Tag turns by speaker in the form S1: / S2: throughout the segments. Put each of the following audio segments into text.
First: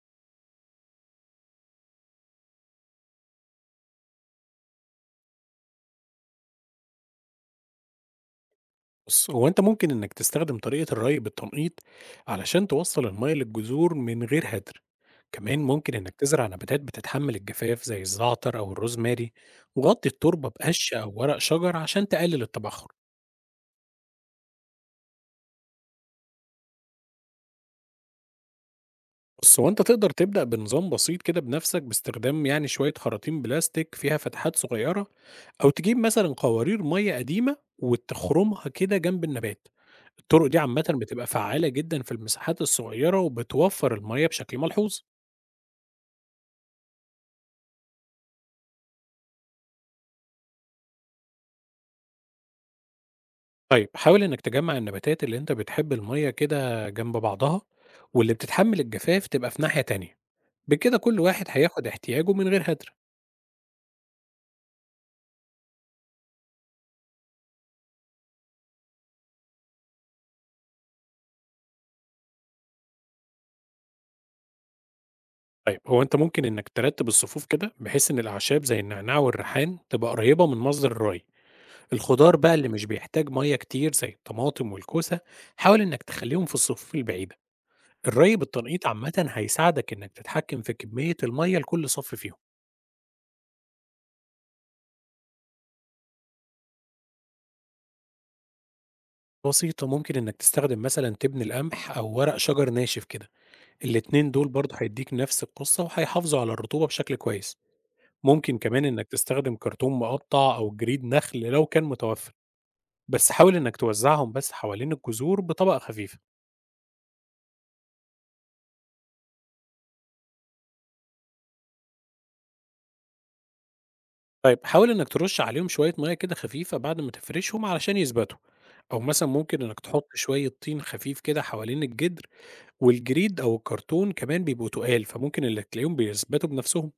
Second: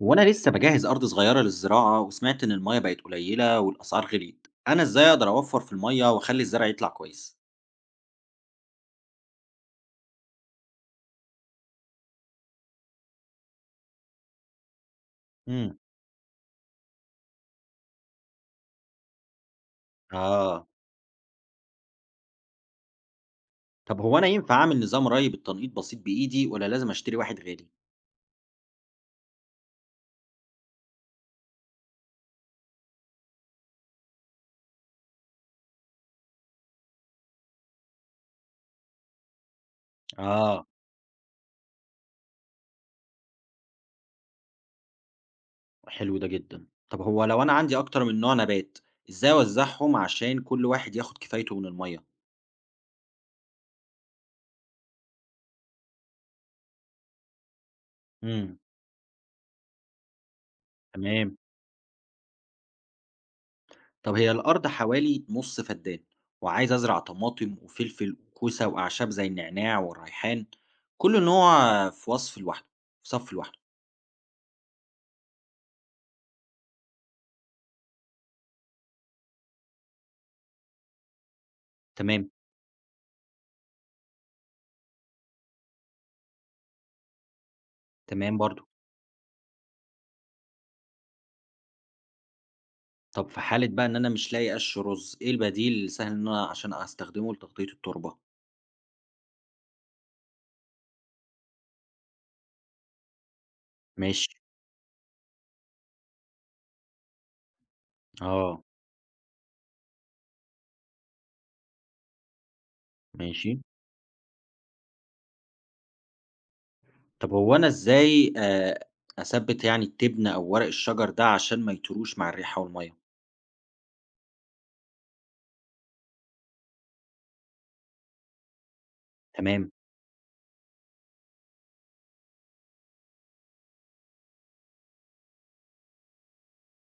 S1: وانا لسه بجهز ارض صغيره للزراعه، وسمعت ان الميه بقت قليله والاسعار غليت. انا ازاي اقدر اوفر في الميه واخلي الزرع يطلع كويس؟
S2: بص هو انت ممكن انك تستخدم طريقة الري بالتنقيط علشان توصل المية للجذور من غير هدر. كمان
S1: امم.
S2: ممكن انك تزرع نباتات بتتحمل الجفاف زي الزعتر او الروزماري، وغطي التربة
S1: اه.
S2: بقش او ورق شجر عشان تقلل التبخر.
S1: طب هو انا ينفع اعمل نظام ري بالتنقيط بسيط بايدي ولا لازم اشتري واحد غالي؟
S2: بص هو انت تقدر تبدأ بنظام بسيط كده بنفسك باستخدام يعني شوية خراطيم بلاستيك فيها فتحات صغيرة، او تجيب مثلا قوارير مية قديمة وتخرمها كده جنب النبات. الطرق دي
S1: اه.
S2: عامة بتبقى فعالة جدا في المساحات الصغيرة وبتوفر المية بشكل ملحوظ.
S1: حلو ده جدا. طب هو لو انا عندي اكتر من نوع نبات، ازاي اوزعهم عشان كل واحد ياخد كفايته من الميه؟
S2: طيب حاول إنك تجمع النباتات اللي أنت بتحب المية كده جنب بعضها، واللي
S1: امم.
S2: بتتحمل الجفاف تبقى في ناحية تانية. بكده كل
S1: تمام.
S2: واحد هياخد احتياجه من غير هدر.
S1: طب هي الأرض حوالي نص فدان، وعايز أزرع طماطم وفلفل وكوسة وأعشاب زي النعناع والريحان. كل نوع في صف لوحده.
S2: طيب هو أنت ممكن إنك ترتب الصفوف كده بحيث إن الأعشاب زي النعناع والريحان تبقى قريبة من مصدر الري.
S1: تمام.
S2: الخضار بقى اللي مش بيحتاج مية كتير زي الطماطم والكوسة، حاول إنك تخليهم في الصفوف البعيدة. الري
S1: تمام برضو.
S2: بالتنقيط عامة هيساعدك إنك تتحكم في كمية المية لكل صف فيهم.
S1: طب في حالة بقى إن أنا مش لاقي قش رز، إيه البديل السهل إن أنا عشان أستخدمه لتغطية التربة؟
S2: بسيطة، ممكن إنك تستخدم مثلا تبن القمح أو ورق شجر ناشف كده. الاتنين
S1: ماشي.
S2: دول برضه هيدّيك نفس القصّة وهيحافظوا على الرطوبة بشكل كويس. ممكن
S1: آه.
S2: كمان إنّك تستخدم كرتون مقطّع أو جريد نخل لو كان متوفّر، بس
S1: ماشي.
S2: حاول إنّك توزّعهم بس حوالين الجذور بطبقة خفيفة.
S1: طب هو أنا إزاي أثبت يعني التبن أو ورق الشجر ده عشان ما يطيروش مع الريحة والمية؟
S2: طيب حاول إنّك ترُش عليهم شوية مَيّة كده خفيفة بعد ما تفرشهم علشان يثبتوا، أو مثلًا ممكن
S1: تمام.
S2: إنّك تحُط شوية طين خفيف كده حوالين الجدر. والجريد أو الكرتون كمان بيبقوا تُقال، فممكن اللي تلاقيهم بيثبتوا بنفسهم.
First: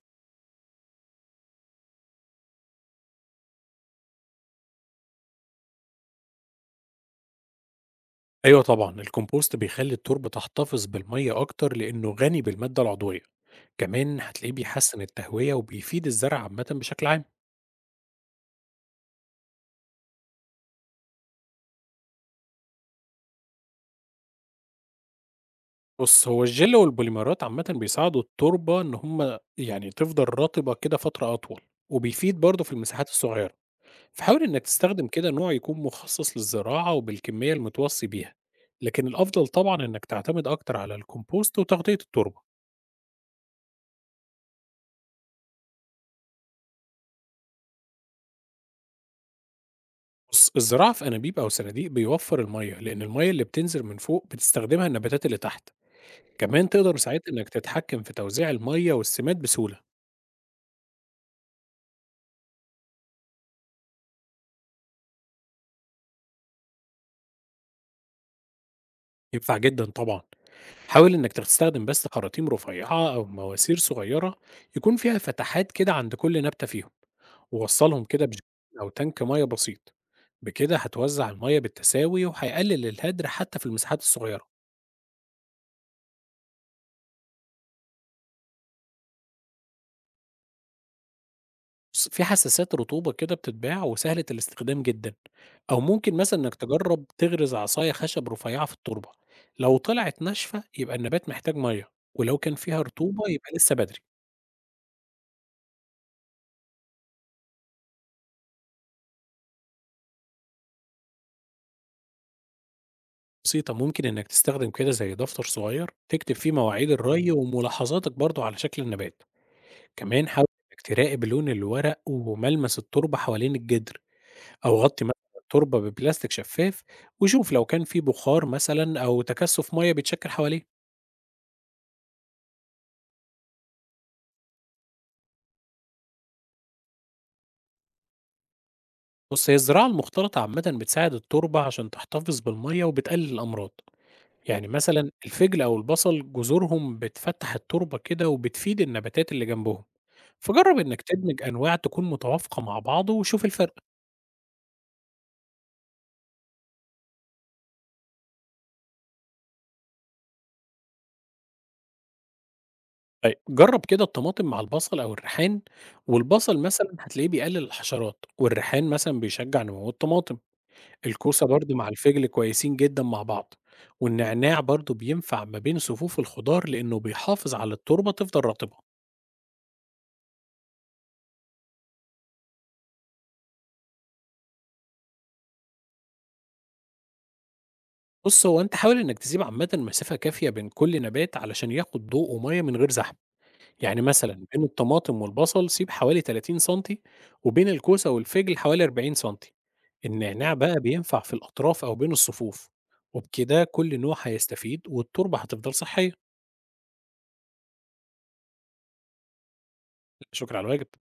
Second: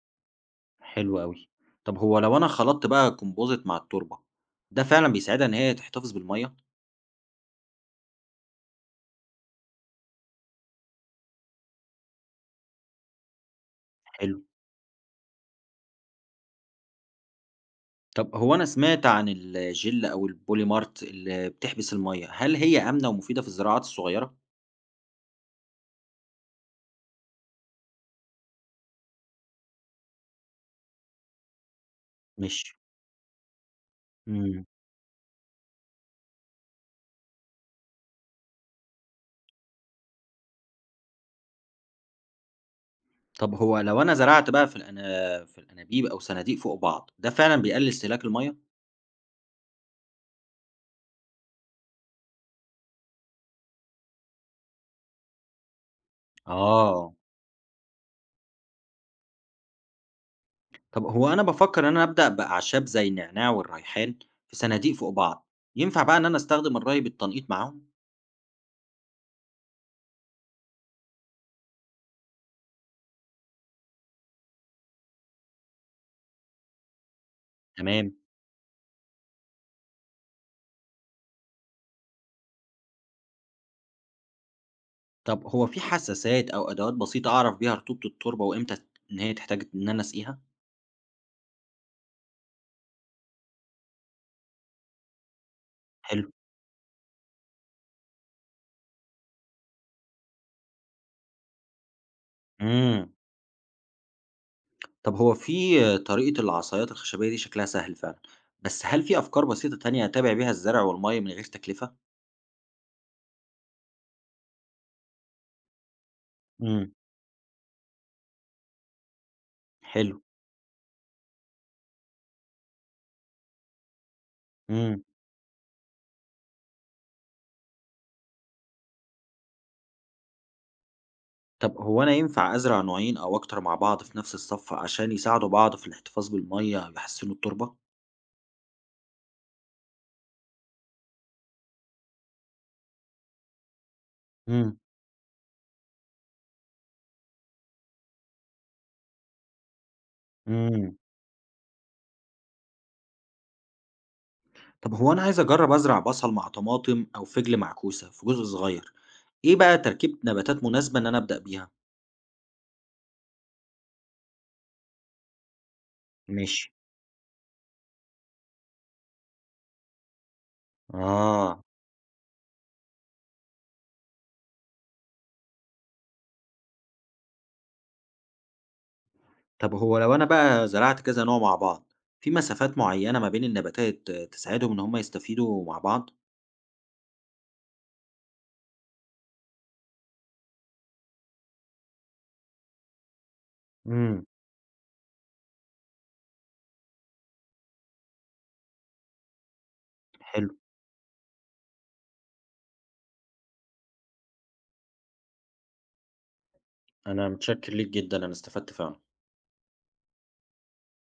S1: حلو أوي. طب هو لو أنا خلطت بقى الكومبوزيت مع التربة، ده فعلًا بيساعدها إن هي تحتفظ بالمَيّة؟
S2: أيوه طبعًا الcompost بيخلّي التربة تحتفظ بالمَيّة أكتر لإنّه غني بالمادة العضوية. كمان
S1: حلو.
S2: هتلاقيه بيحسّن التهوية وبيفيد الزرع عامةً بشكل عام.
S1: طب هو أنا سمعت عن الجل أو البوليمارت اللي بتحبس المَيّة، هل هي آمنة ومفيدة في الزراعات الصغيرة؟
S2: بُص، هو الجِل والبوليمرات عامةً بيساعدوا التربة إن هم يعني تفضل رطبة كده فترة أطول، وبيفيد برضه في
S1: ماشي.
S2: المساحات الصغيرة. فحاول إنّك
S1: إمم.
S2: تستخدم كده نوع يكون مخصّص للزراعة وبالكمية المتوصّي بيها، لكن الأفضل طبعًا إنّك تعتمد أكتر على الكومبوست وتغطية التربة.
S1: طب هو لو أنا زرعت بقى في الأنابيب أو صناديق فوق بعض، ده فعلًا بيقلل استهلاك المَيّة؟
S2: بُص، الزراعة في أنابيب أو صناديق بيوفّر المَيّة، لإن المَيّة اللي بتنزل من فوق بتستخدمها النباتات اللي تحت. كمان تقدر
S1: آه.
S2: ساعتها إنّك تتحكّم في توزيع المَيّة والسِماد بسهولة.
S1: طب هو أنا بافكر إن أنا أبدأ بأعشاب زي النعناع والريحان في صناديق فوق بعض، ينفع بقى إن أنا أستخدم الري بالتنقيط معاهم؟
S2: ينفع جدًا طبعًا. حاول إنك تستخدم بس خراطيم رفيّعة أو مواسير صغيّرة يكون فيها فتحات كده عند كل نبتة فيهم، ووصّلهم
S1: تمام.
S2: كده أو تانك مَيّة بسيط. بكده هتوزّع المَيّة بالتساوي وهيقلل الهدر حتى في المساحات الصغيّرة.
S1: طب هو في حساسات أو أدوات بسيطة أعرف بيها رطوبة التربة وإمتى إن هي تحتاج إن أنا أسقيها؟
S2: بُص، في حساسات رطوبة كده بتتباع وسهلة الاستخدام جدًا، أو ممكن
S1: حلو.
S2: مثلًا إنك تجرّب تغرز عصاية خشب رفيّعة في التربة. لو طلعت ناشفة يبقى النبات محتاج مَيّة، ولو كان فيها
S1: إمم.
S2: رطوبة يبقى لسه بدري.
S1: طب هو في طريقة العصايات الخشبية دي شكلها سهل فعلًا، بس هل في أفكار بسيطة تانية أتابع بيها الزرع والمَيّة من غير تكلفة؟
S2: بسيطة، ممكن إنك تستخدم كده زي دفتر صغير تكتب فيه مواعيد
S1: إمم.
S2: الري وملاحظاتك برضه على شكل النبات.
S1: حلو.
S2: كمان حاول إنك تراقب لون الورق وملمس التربة حوالين الجدر، أو
S1: إمم.
S2: غطي مثلا التربة ببلاستيك شفاف وشوف لو كان في بخار مثلا أو تكثف مية بيتشكل حواليه.
S1: طب هو أنا ينفع أزرع نوعين أو أكتر مع بعض في نفس الصف عشان يساعدوا بعض في الاحتفاظ بالمَيّة أو يحسنوا التربة؟
S2: بص هي الزراعة المختلطة عامة بتساعد التربة عشان تحتفظ بالمية وبتقلل الأمراض، يعني
S1: إمم.
S2: مثلا الفجل أو البصل جذورهم بتفتح التربة كده وبتفيد النباتات اللي جنبهم. فجرّب
S1: إمم.
S2: إنك تدمج أنواع تكون متوافقة مع بعض وشوف الفرق.
S1: طب هو أنا عايز أجرب أزرع بصل مع طماطم أو فجل مع كوسة في جزء صغير. إيه بقى تركيبة نباتات مناسبة إن أنا أبدأ بيها؟
S2: طيب جرّب كده الطماطم مع البصل أو الريحان، والبصل
S1: ماشي.
S2: مثلًا هتلاقيه بيقلل الحشرات، والريحان مثلًا بيشجع نمو الطماطم. الكوسة
S1: آه.
S2: برضه مع الفجل كويسين جدًا مع بعض، والنعناع برضه بينفع ما بين صفوف الخضار لإنه بيحافظ على التربة تفضل رطبة.
S1: طب هو لو أنا بقى زرعت كذا نوع مع بعض في مسافات معينة ما بين النباتات تساعدهم إن هم يستفيدوا مع بعض؟
S2: بُص هو أنت حاول إنك تسيب عامةً مسافة كافية بين كل نبات علشان ياخد ضوء ومَيّة من غير زحمة. يعني
S1: امم.
S2: مثلًا بين الطماطم والبصل سيب حوالي 30 سنتي، وبين الكوسة والفِجل حوالي 40 سنتي.
S1: حلو.
S2: النعناع بقى بينفع في الأطراف أو بين الصفوف، وبكده كل نوع هيستفيد والتربة هتفضل صحية.
S1: انا متشكر ليك جدا، انا استفدت فعلا.
S2: لا شكر على الواجب.